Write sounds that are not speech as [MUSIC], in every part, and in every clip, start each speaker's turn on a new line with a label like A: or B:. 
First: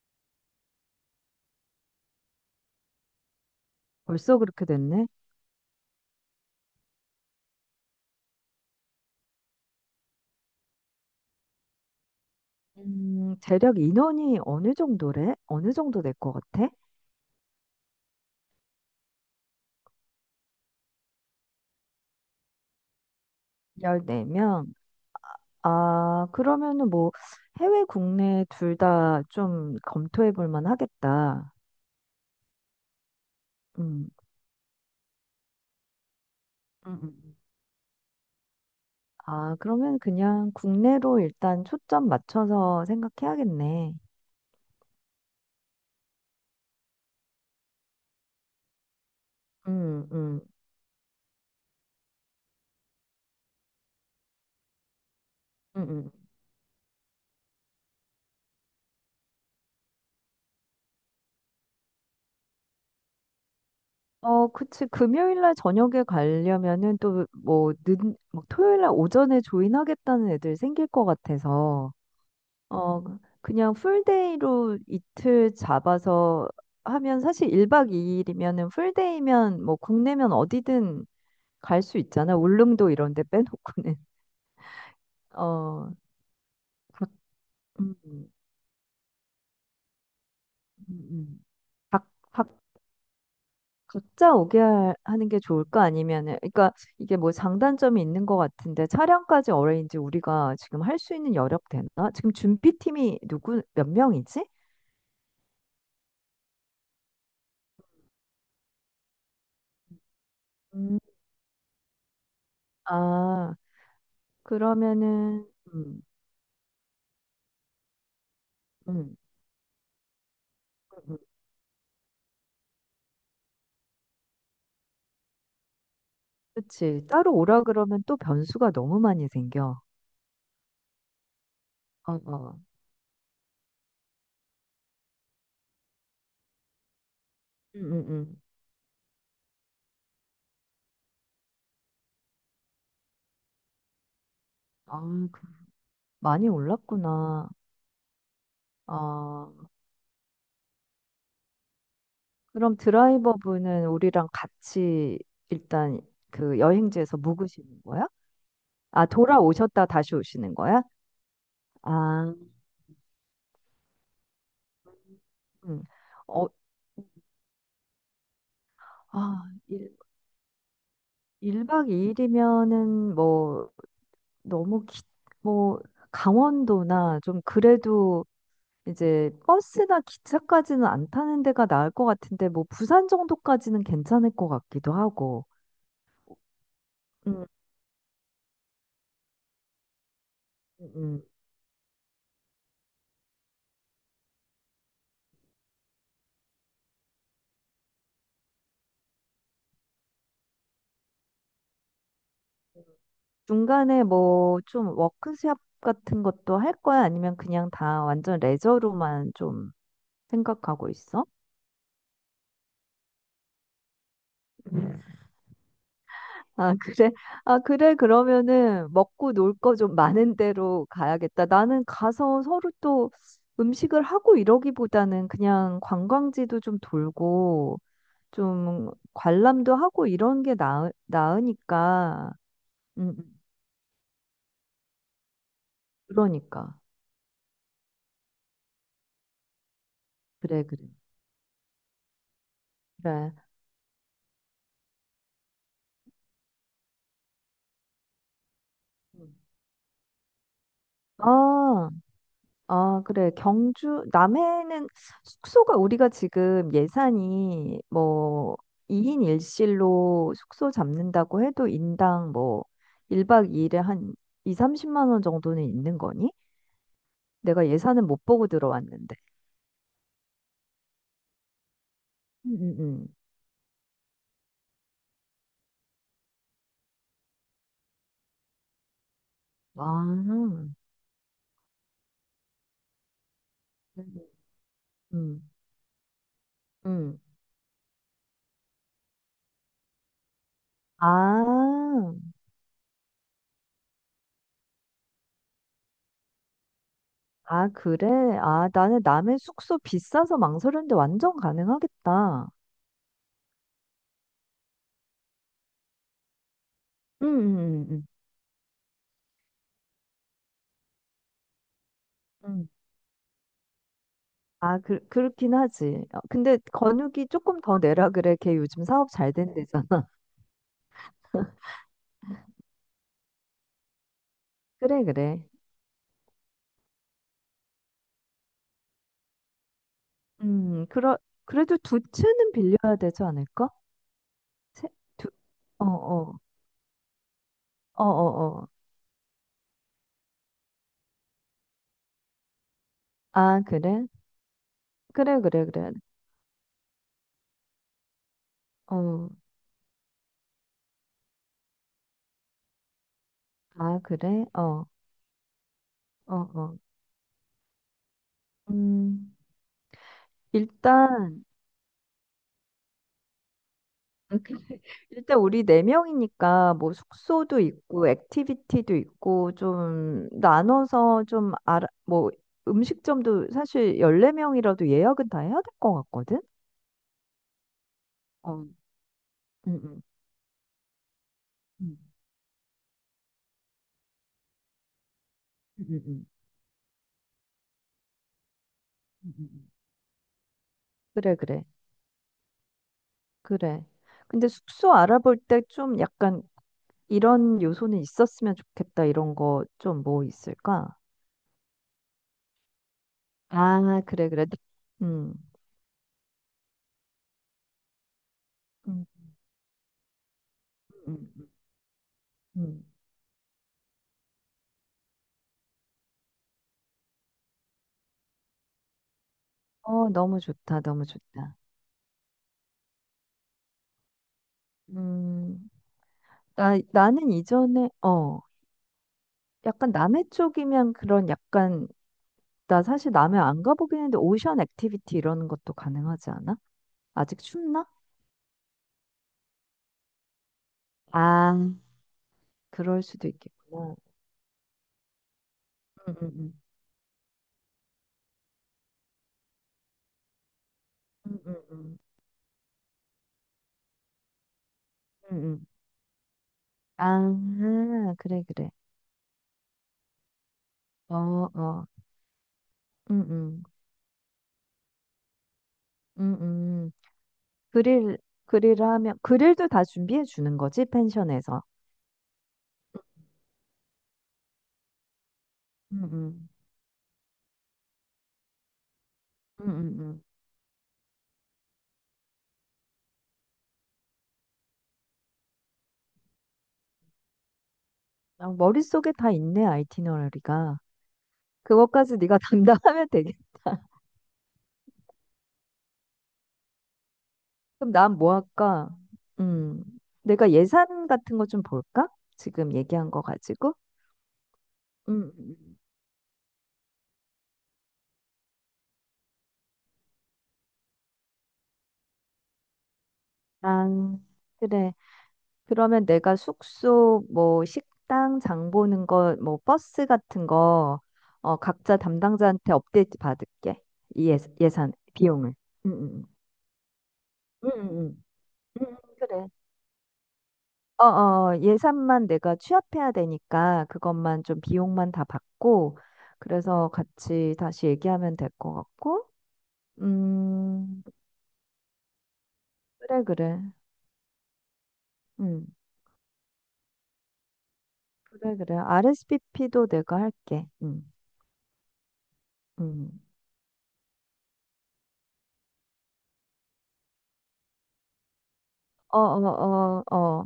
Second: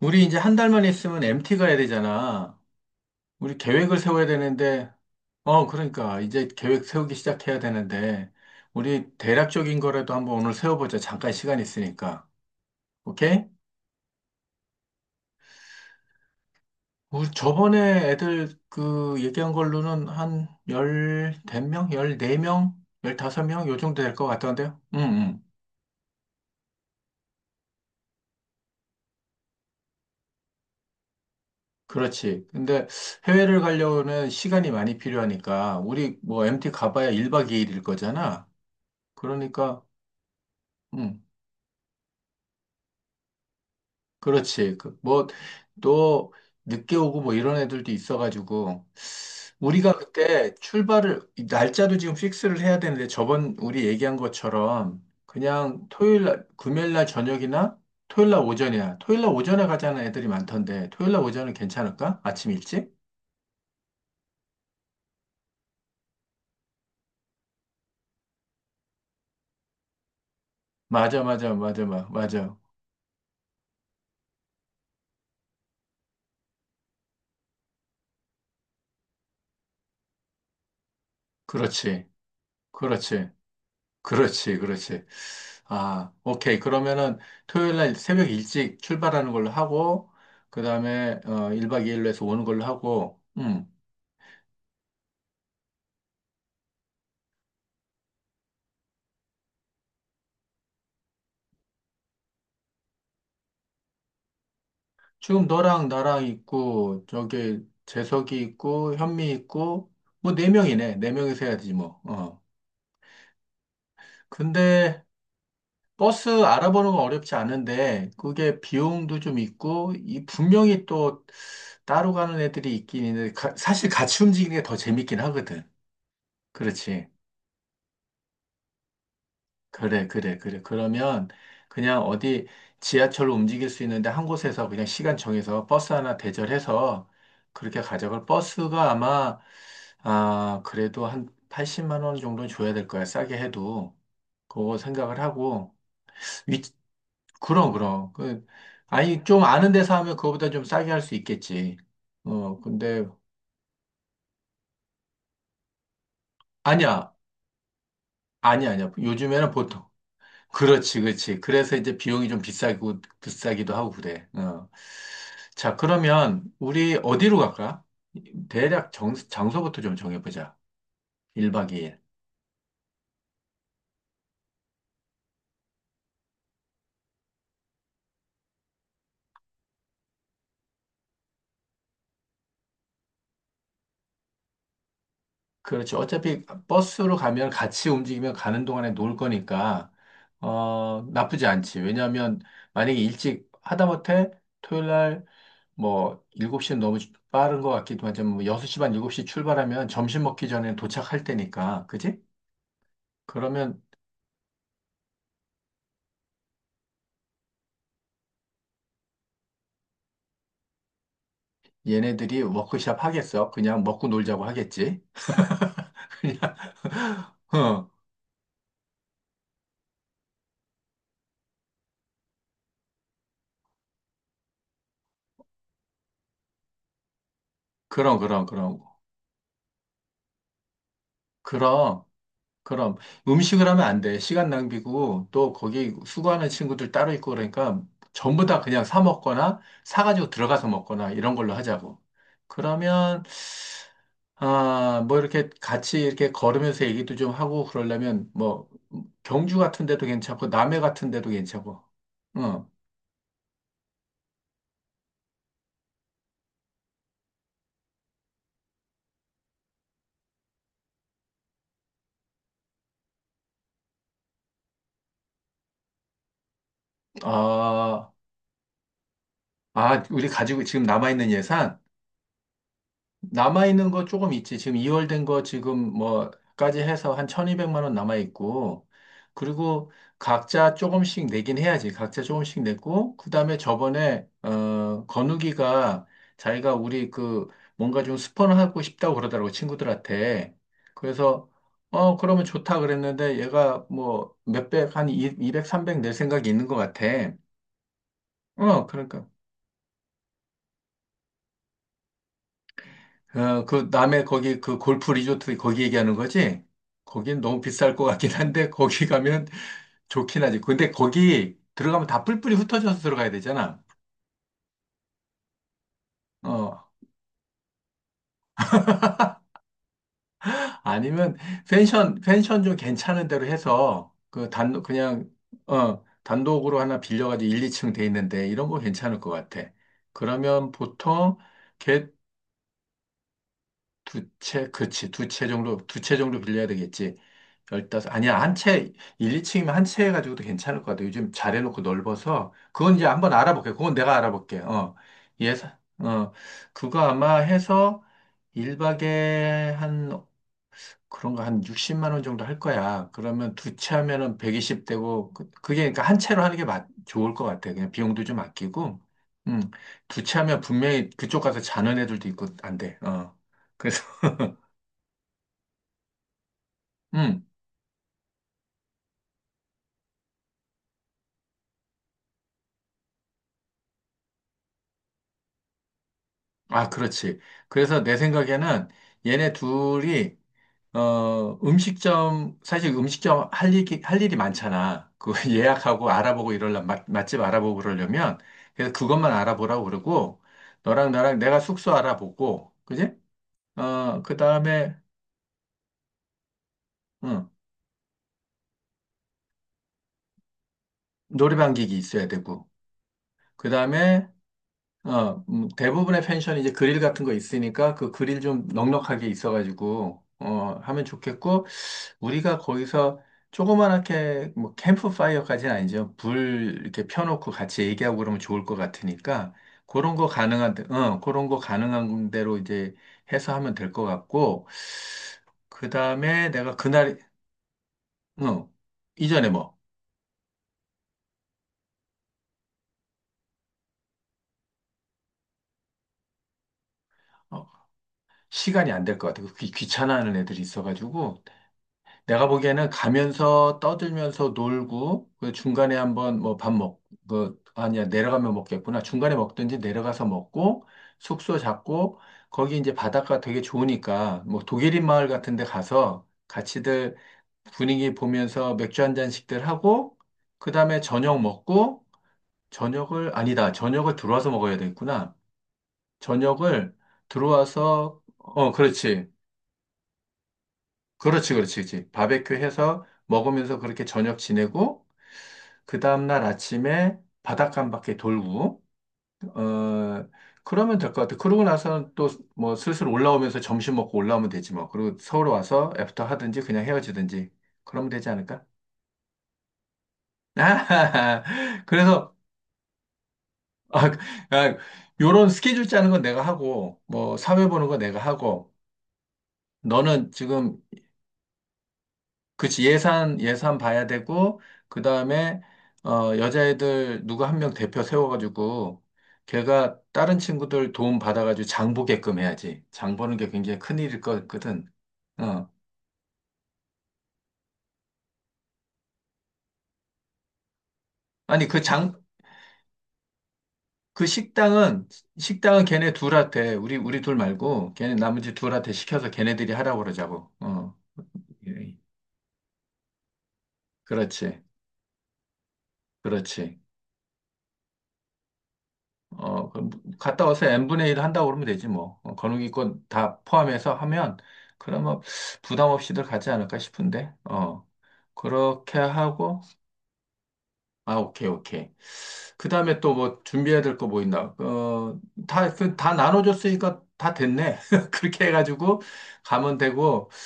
A: 우리 이제 한 달만 있으면 MT 가야 되잖아. 우리 계획을 세워야
B: 벌써 그렇게
A: 되는데,
B: 됐네.
A: 그러니까 이제 계획 세우기 시작해야 되는데, 우리 대략적인 거라도 한번 오늘 세워보자. 잠깐 시간 있으니까. 오케이?
B: 재력 인원이 어느 정도래? 어느 정도 될 것 같아?
A: 우리 저번에 애들 그 얘기한 걸로는 한 대명? 열네 명? 열다섯 명? 요 정도 될 것
B: 14명.
A: 같던데요? 응, 응.
B: 아, 그러면은 뭐 해외 국내 둘 다 좀 검토해 볼 만하겠다.
A: 그렇지. 근데 해외를
B: 음.
A: 가려면 시간이 많이 필요하니까, 우리 뭐 MT
B: 음, 음,
A: 가봐야
B: 음.
A: 1박 2일일 거잖아.
B: 아,
A: 그러니까,
B: 그러면 그냥
A: 응.
B: 국내로 일단 초점 맞춰서 생각해야겠네.
A: 그렇지. 그, 뭐, 또, 늦게 오고 뭐 이런 애들도 있어가지고, 우리가
B: 음, 음,
A: 그때 이 날짜도 지금 픽스를 해야 되는데, 저번 우리 얘기한 것처럼,
B: 음,
A: 그냥
B: 음.
A: 금요일 날 저녁이나 토요일 날 오전이야. 토요일 날 오전에 가자는 애들이 많던데, 토요일 날 오전은 괜찮을까? 아침 일찍?
B: 어, 그치. 금요일 날 저녁에 가려면은 또 뭐, 막 토요일 날 오전에 조인하겠다는 애들 생길 것
A: 맞아, 맞아, 맞아,
B: 같아서.
A: 맞아. 맞아.
B: 어, 그냥 풀데이로 이틀 잡아서 하면 사실 1박 2일이면은 풀데이면 뭐 국내면 어디든 갈 수
A: 그렇지.
B: 있잖아. 울릉도 이런 데
A: 그렇지.
B: 빼놓고는.
A: 그렇지. 그렇지.
B: [LAUGHS] 어,
A: 아, 오케이.
B: 각,
A: 그러면은 토요일
B: 음,
A: 날 새벽
B: 음,
A: 일찍 출발하는 걸로 하고, 그 다음에
B: 음.
A: 1박
B: 각,
A: 2일로 해서 오는
B: 각,
A: 걸로 하고,
B: 각자 오게 하는 게 좋을까? 아니면은, 그러니까 이게 뭐 장단점이 있는 것 같은데 차량까지 어레인지 우리가 지금 할 수 있는 여력 되나? 지금 준비팀이 누구, 몇 명이지?
A: 지금 너랑 나랑 있고, 저기 재석이 있고, 현미 있고, 뭐 네 명이네.
B: 음.
A: 네 명이서 해야지 뭐. 어.
B: 아,
A: 근데
B: 그러면은, 음,
A: 버스 알아보는 건 어렵지 않은데, 그게
B: 음.
A: 비용도 좀 있고, 이 분명히
B: 음.
A: 또 따로 가는 애들이 있긴 있는데, 사실 같이 움직이는 게 더 재밌긴 하거든.
B: 그치.
A: 그렇지.
B: 따로 오라 그러면 또 변수가 너무 많이 생겨.
A: 그래, 그래, 그래. 그러면 그냥
B: 어,
A: 어디
B: 어.
A: 지하철로 움직일 수 있는데 한 곳에서 그냥 시간 정해서 버스 하나 대절해서 그렇게
B: 응, 응,
A: 가져갈
B: 응.
A: 버스가 아마, 아, 그래도 한 80만 원 정도 줘야 될 거야. 싸게 해도. 그거
B: 아,
A: 생각을
B: 그-
A: 하고.
B: 많이
A: 위,
B: 올랐구나.
A: 그럼, 그럼. 아니, 좀
B: 아,
A: 아는 데서 하면 그거보다 좀 싸게 할 수 있겠지.
B: 그럼
A: 근데,
B: 드라이버분은 우리랑 같이 일단 그
A: 아니야.
B: 여행지에서 묵으시는 거야?
A: 아니야, 아니야.
B: 아,
A: 요즘에는 보통,
B: 돌아오셨다 다시 오시는 거야?
A: 그렇지, 그렇지. 그래서 이제 비용이
B: 아,
A: 좀 비싸고, 비싸기도 하고 그래. 어. 자,
B: 음.
A: 그러면
B: 어,
A: 우리 어디로 갈까? 대략
B: 아,
A: 장소부터 좀 정해보자. 1박
B: 1박
A: 2일.
B: 2일이면은 뭐 너무 뭐 강원도나 좀 그래도 이제 버스나 기차까지는 안 타는 데가 나을 것 같은데 뭐 부산 정도까지는 괜찮을 것 같기도 하고.
A: 그렇지. 어차피 버스로
B: 음,
A: 가면 같이 움직이면 가는 동안에 놀 거니까,
B: 음, 음.
A: 나쁘지 않지. 왜냐하면 만약에 일찍 하다못해 토요일 날 뭐 7시는 너무 빠른 것 같기도 하지만 뭐 6시 반, 7시 출발하면 점심 먹기 전에 도착할 때니까. 그지? 그러면
B: 중간에 뭐 좀 워크숍 같은 것도 할 거야? 아니면 그냥 다 완전 레저로만 좀 생각하고 있어?
A: 얘네들이 워크숍 하겠어? 그냥 먹고 놀자고 하겠지?
B: 음.
A: [LAUGHS] 그냥,
B: 아, 그래. 아, 그래. 그러면은 먹고 놀 거 좀 많은 데로 가야겠다. 나는 가서 서로 또 음식을 하고 이러기보다는 그냥 관광지도 좀 돌고
A: 그럼, 그럼, 그럼.
B: 좀 관람도 하고 이런 게
A: 그럼,
B: 나으니까.
A: 그럼.
B: 음, 음.
A: 음식을 하면 안 돼. 시간 낭비고, 또 거기 수고하는
B: 그러니까.
A: 친구들 따로 있고 그러니까 전부 다 그냥 사 먹거나, 사가지고
B: 그래,
A: 들어가서
B: 그래.
A: 먹거나, 이런 걸로 하자고. 그러면,
B: 그래.
A: 아, 뭐 이렇게 같이 이렇게 걸으면서 얘기도 좀 하고 그러려면, 뭐,
B: 음.
A: 경주 같은 데도 괜찮고, 남해 같은 데도 괜찮고,
B: 아,
A: 응.
B: 아, 그래. 경주, 남해는 숙소가 우리가 지금 예산이 뭐 2인 1실로 숙소 잡는다고 해도 인당 뭐 1박 2일에 한 2, 30만 원 정도는 있는 거니? 내가 예산은
A: 아,
B: 못 보고 들어왔는데.
A: 아, 우리 가지고 지금 남아있는 예산?
B: 음, 음, 음.
A: 남아있는 거 조금 있지. 지금 2월 된 거 지금 뭐까지 해서 한 1,200만 원 남아있고, 그리고
B: 와.
A: 각자 조금씩 내긴 해야지. 각자 조금씩 냈고, 그 다음에 저번에,
B: 음.
A: 건우기가 자기가 우리
B: 음.
A: 그 뭔가 좀 스폰하고 싶다고 그러더라고, 친구들한테.
B: 아,
A: 그래서, 그러면 좋다 그랬는데 얘가 뭐 몇백, 한 200, 300 낼 생각이 있는 것 같아.
B: 아, 그래? 아,
A: 어,
B: 나는
A: 그러니까.
B: 남의 숙소 비싸서 망설였는데 완전 가능하겠다.
A: 어, 그 남해 거기 그 골프 리조트 거기 얘기하는 거지?
B: 응,
A: 거긴 너무
B: 응,
A: 비쌀 것
B: 응.
A: 같긴 한데 거기 가면 좋긴 하지. 근데 거기 들어가면 다
B: 응.
A: 뿔뿔이
B: 응.
A: 흩어져서 들어가야 되잖아.
B: 아, 그렇긴 하지. 어, 근데
A: 어,
B: 건욱이 조금 더 내라 그래. 걔 요즘 사업 잘 된대잖아. [LAUGHS]
A: 아니면 펜션 좀 괜찮은 데로 해서 그 단
B: 그래,
A: 그냥
B: 그래.
A: 단독으로 하나 빌려가지고 1, 2층 돼 있는데 이런 거 괜찮을 것 같아. 그러면
B: 음, 그러,
A: 보통
B: 그래도 두
A: 걔
B: 채는 빌려야 되지 않을까?
A: 두 채,
B: 채,
A: 그치. 두
B: 두,
A: 채 정도,
B: 어,
A: 두 채 정도
B: 어,
A: 빌려야 되겠지.
B: 어,
A: 열다섯, 아니야.
B: 어,
A: 한
B: 어.
A: 채, 이층이면한 채 해가지고도 괜찮을 것 같아. 요즘 잘 해놓고 넓어서. 그건 이제 한번
B: 아,
A: 알아볼게. 그건
B: 그래?
A: 내가 알아볼게. 어.
B: 그래, 그래,
A: 예산,
B: 그래.
A: 어. 그거 아마 해서
B: 어,
A: 일박에한 그런 거 한 60만 원 정도 할 거야. 그러면 두 채
B: 아,
A: 하면은
B: 그래?
A: 120
B: 어,
A: 되고, 그게 그러니까 한
B: 어,
A: 채로 하는 게
B: 어.
A: 맞, 좋을 것 같아. 그냥 비용도 좀 아끼고.
B: 음,
A: 음. 두 채 하면 분명히 그쪽
B: 일단,
A: 가서 자는 애들도 있고, 안 돼. 어. 그래서.
B: [LAUGHS] 일단 우리 네 명이니까 뭐 숙소도
A: [LAUGHS]
B: 있고 액티비티도 있고 좀 나눠서 좀 알아 뭐 음식점도 사실 14명이라도 예약은 다 해야 될 것 같거든.
A: 아, 그렇지. 그래서 내
B: 어.
A: 생각에는 얘네
B: 음, 음.
A: 둘이,
B: 음,
A: 사실 음식점 할 일이 많잖아. 그 [LAUGHS]
B: 음, 음,
A: 예약하고
B: 음,
A: 알아보고 이러려면, 맛집 알아보고 그러려면, 그래서 그것만
B: 음.
A: 알아보라고 그러고, 너랑
B: 그래
A: 나랑 내가
B: 그래.
A: 숙소 알아보고, 그지?
B: 그래.
A: 어, 그
B: 근데 숙소
A: 다음에,
B: 알아볼 때 좀 약간
A: 응,
B: 이런 요소는 있었으면 좋겠다. 이런 거 좀 뭐 있을까?
A: 노래방 기기 있어야 되고, 그
B: 아,
A: 다음에,
B: 그래 그래. 음.
A: 대부분의 펜션이 이제 그릴 같은 거 있으니까 그 그릴 좀
B: 음.
A: 넉넉하게 있어가지고, 하면
B: 음. 음.
A: 좋겠고, 우리가
B: 음.
A: 거기서 조그맣게 뭐 캠프파이어까지는 아니죠. 불 이렇게 펴놓고 같이 얘기하고 그러면 좋을 것 같으니까
B: 어, 너무 좋다. 너무
A: 그런
B: 좋다.
A: 거 가능한 대로 이제 해서 하면 될 것 같고
B: 음,
A: 그 다음에 내가
B: 나는 이전에,
A: 어, 이전에 뭐
B: 약간 남해 쪽이면 그런 약간, 나 사실 남해 안 가보긴 했는데, 오션 액티비티 이런 것도 가능하지 않아? 아직
A: 어,
B: 춥나?
A: 시간이 안될 것 같아요. 귀찮아하는 애들이 있어가지고
B: 아,
A: 내가 보기에는
B: 그럴 수도
A: 가면서
B: 있겠구나.
A: 떠들면서 놀고, 그 중간에
B: 응,
A: 한번
B: 응,
A: 뭐 아니야, 내려가면 먹겠구나. 중간에 먹든지 내려가서 먹고,
B: 응, 응,
A: 숙소
B: 응,
A: 잡고, 거기 이제 바닷가 되게 좋으니까, 뭐 독일인 마을
B: 응,
A: 같은
B: 응.
A: 데 가서 같이들 분위기
B: 아, 그래, 그래.
A: 보면서 맥주 한 잔씩들 하고, 그 다음에
B: 어,
A: 저녁
B: 어,
A: 먹고,
B: 응,
A: 저녁을,
B: 응,
A: 아니다, 저녁을 들어와서 먹어야 되겠구나.
B: 응, 응.
A: 저녁을
B: 그릴,
A: 들어와서, 어,
B: 그릴 하면,
A: 그렇지.
B: 그릴도 다 준비해 주는 거지,
A: 그렇지,
B: 펜션에서.
A: 그렇지, 그렇지. 바베큐 해서 먹으면서 그렇게 저녁 지내고, 그
B: 응,
A: 다음날
B: 응,
A: 아침에 바닷가 한 바퀴 돌고,
B: 응, 응, 응.
A: 어, 그러면 될 것 같아. 그러고 나서는 또 뭐 슬슬 올라오면서 점심 먹고 올라오면 되지 뭐. 그리고 서울 와서 애프터 하든지 그냥 헤어지든지. 그러면 되지
B: 아,
A: 않을까?
B: 머릿속에 다 있네, 아이티너리가.
A: [LAUGHS]
B: 그것까지
A: 그래서,
B: 네가 [LAUGHS] 담당하면 되겠.
A: 아, 아, 요런 스케줄 짜는 건 내가 하고, 뭐 사회 보는
B: 그럼
A: 건
B: 난
A: 내가
B: 뭐
A: 하고,
B: 할까? 음,
A: 너는
B: 내가
A: 지금
B: 예산 같은 거 좀 볼까? 지금
A: 그치,
B: 얘기한 거 가지고.
A: 예산 봐야 되고, 그
B: 음, 음,
A: 다음에,
B: 음.
A: 여자애들 누구 한 명 대표 세워가지고, 걔가 다른 친구들 도움 받아가지고 장 보게끔 해야지. 장 보는 게 굉장히
B: 아,
A: 큰일일 거거든.
B: 그래.
A: 어.
B: 그러면 내가 숙소, 뭐 식당 장 보는 거, 뭐 버스 같은 거, 어,
A: 아니,
B: 각자 담당자한테 업데이트 받을게.
A: 그
B: 이 예산,
A: 식당은,
B: 비용을.
A: 식당은
B: 응,
A: 걔네
B: 응
A: 둘한테, 우리 둘
B: 응
A: 말고,
B: 응
A: 걔네 나머지 둘한테 시켜서
B: 그래.
A: 걔네들이 하라고 그러자고. 어.
B: 어, 어,
A: 예.
B: 예산만 내가 취합해야 되니까 그것만 좀
A: 그렇지,
B: 비용만 다 받고
A: 그렇지.
B: 그래서 같이 다시 얘기하면 될 것 같고.
A: 그럼 갔다 와서
B: 음,
A: n분의 1 한다고 그러면 되지 뭐. 거누기권
B: 그래
A: 다
B: 그래.
A: 포함해서 하면 그러면
B: 음.
A: 부담 없이들 가지 않을까 싶은데. 어,
B: 그래 그래
A: 그렇게
B: r s p
A: 하고
B: p 도 내가 할게.
A: 아, 오케이, 오케이. 그다음에 또
B: 어
A: 뭐 준비해야 될 거 뭐 있나? 다 나눠줬으니까 다 됐네. [LAUGHS] 그렇게 해가지고
B: 어 어
A: 가면
B: 어
A: 되고.
B: 어.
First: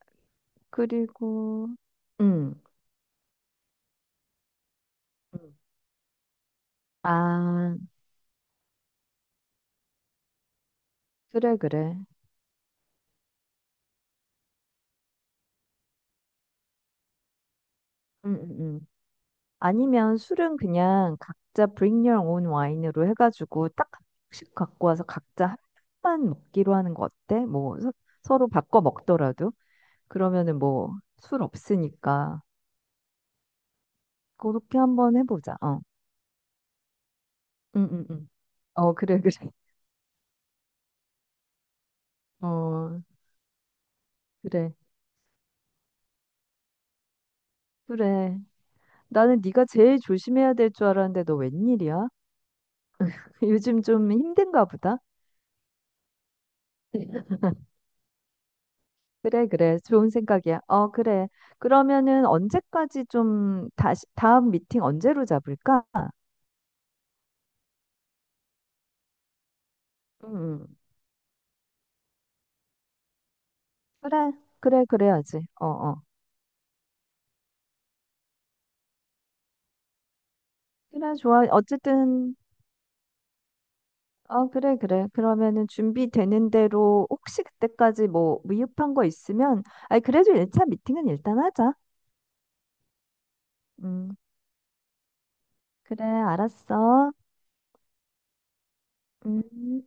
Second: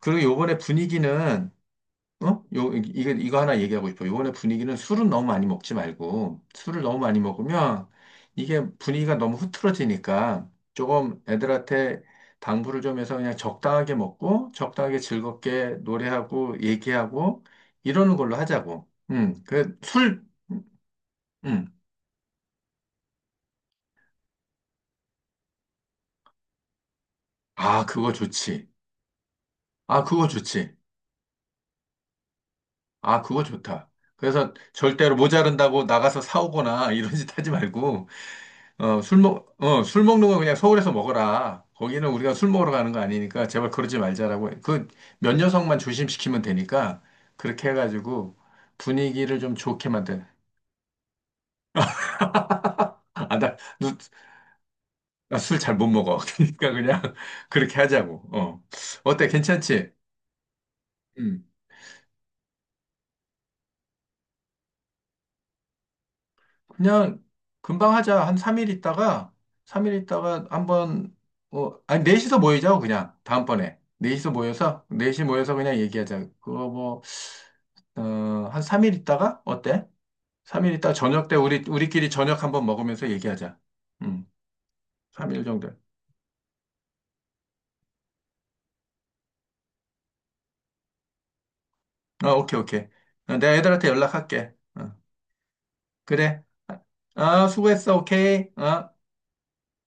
A: 그리고 요번에 분위기는
B: 그리고
A: 어? 요, 이- 거 이거 하나 얘기하고 싶어. 요번에 분위기는 술은 너무 많이 먹지 말고, 술을 너무 많이
B: 음아
A: 먹으면 이게 분위기가 너무 흐트러지니까 조금
B: 그래 그래
A: 애들한테 당부를 좀 해서 그냥 적당하게 먹고, 적당하게 즐겁게 노래하고, 얘기하고, 이러는 걸로
B: 음 음, 음.
A: 하자고.
B: 아니면 술은 그냥 각자
A: 음.
B: bring your own wine으로 해가지고 딱 한 병씩 갖고 와서 각자 한 병만 먹기로 하는 거 어때? 뭐
A: 아, 그거
B: 서로
A: 좋지.
B: 바꿔 먹더라도
A: 아, 그거
B: 그러면은
A: 좋지.
B: 뭐 술 없으니까
A: 아, 그거 좋다. 그래서
B: 그렇게
A: 절대로
B: 한번 해보자. 어,
A: 모자른다고 나가서 사오거나 [LAUGHS] 이런 짓 하지
B: 응, 응,
A: 말고,
B: 응. 어, 그래, 그래.
A: 술 먹는 거 그냥 서울에서 먹어라. 거기는 우리가 술 먹으러 가는 거
B: 어,
A: 아니니까 제발 그러지 말자라고.
B: 그래,
A: 그 몇 녀석만 조심시키면 되니까 그렇게 해가지고
B: 그래.
A: 분위기를
B: 나는
A: 좀
B: 네가
A: 좋게
B: 제일
A: 만든.
B: 조심해야 될 줄 알았는데 너 웬일이야?
A: 아,
B: [LAUGHS] 요즘 좀 힘든가 보다.
A: 나 술 잘 못 먹어. [LAUGHS] 그러니까 그냥 [LAUGHS] 그렇게 하자고. 어. 어때?
B: 그래, 그래.
A: 괜찮지?
B: 좋은 생각이야. 어, 그래.
A: 음.
B: 그러면은 언제까지 좀 다음 미팅 언제로 잡을까?
A: 그냥 금방 하자. 한 3일 있다가, 3일 있다가
B: 음,
A: 한번, 아니, 넷이서 모이자고, 그냥. 다음번에. 넷이서
B: 그래,
A: 모여서,
B: 그래,
A: 넷이
B: 그래야지.
A: 모여서
B: 어,
A: 그냥
B: 어.
A: 얘기하자. 그거 뭐, 어, 한 3일 있다가? 어때? 3일 있다가
B: 그래,
A: 저녁 때
B: 좋아.
A: 우리끼리
B: 어쨌든,
A: 저녁 한번 먹으면서 얘기하자. 음,
B: 어, 그래, 그래.
A: 3일
B: 그러면은
A: 정도.
B: 준비되는 대로 혹시 그때까지 뭐 미흡한 거 있으면, 아니, 그래도 1차 미팅은 일단 하자.
A: 어, 오케이, 오케이. 내가 애들한테
B: 음,
A: 연락할게. 어,
B: 그래,
A: 그래.
B: 알았어.
A: 아, 수고했어. 오케이. 어.
B: 음.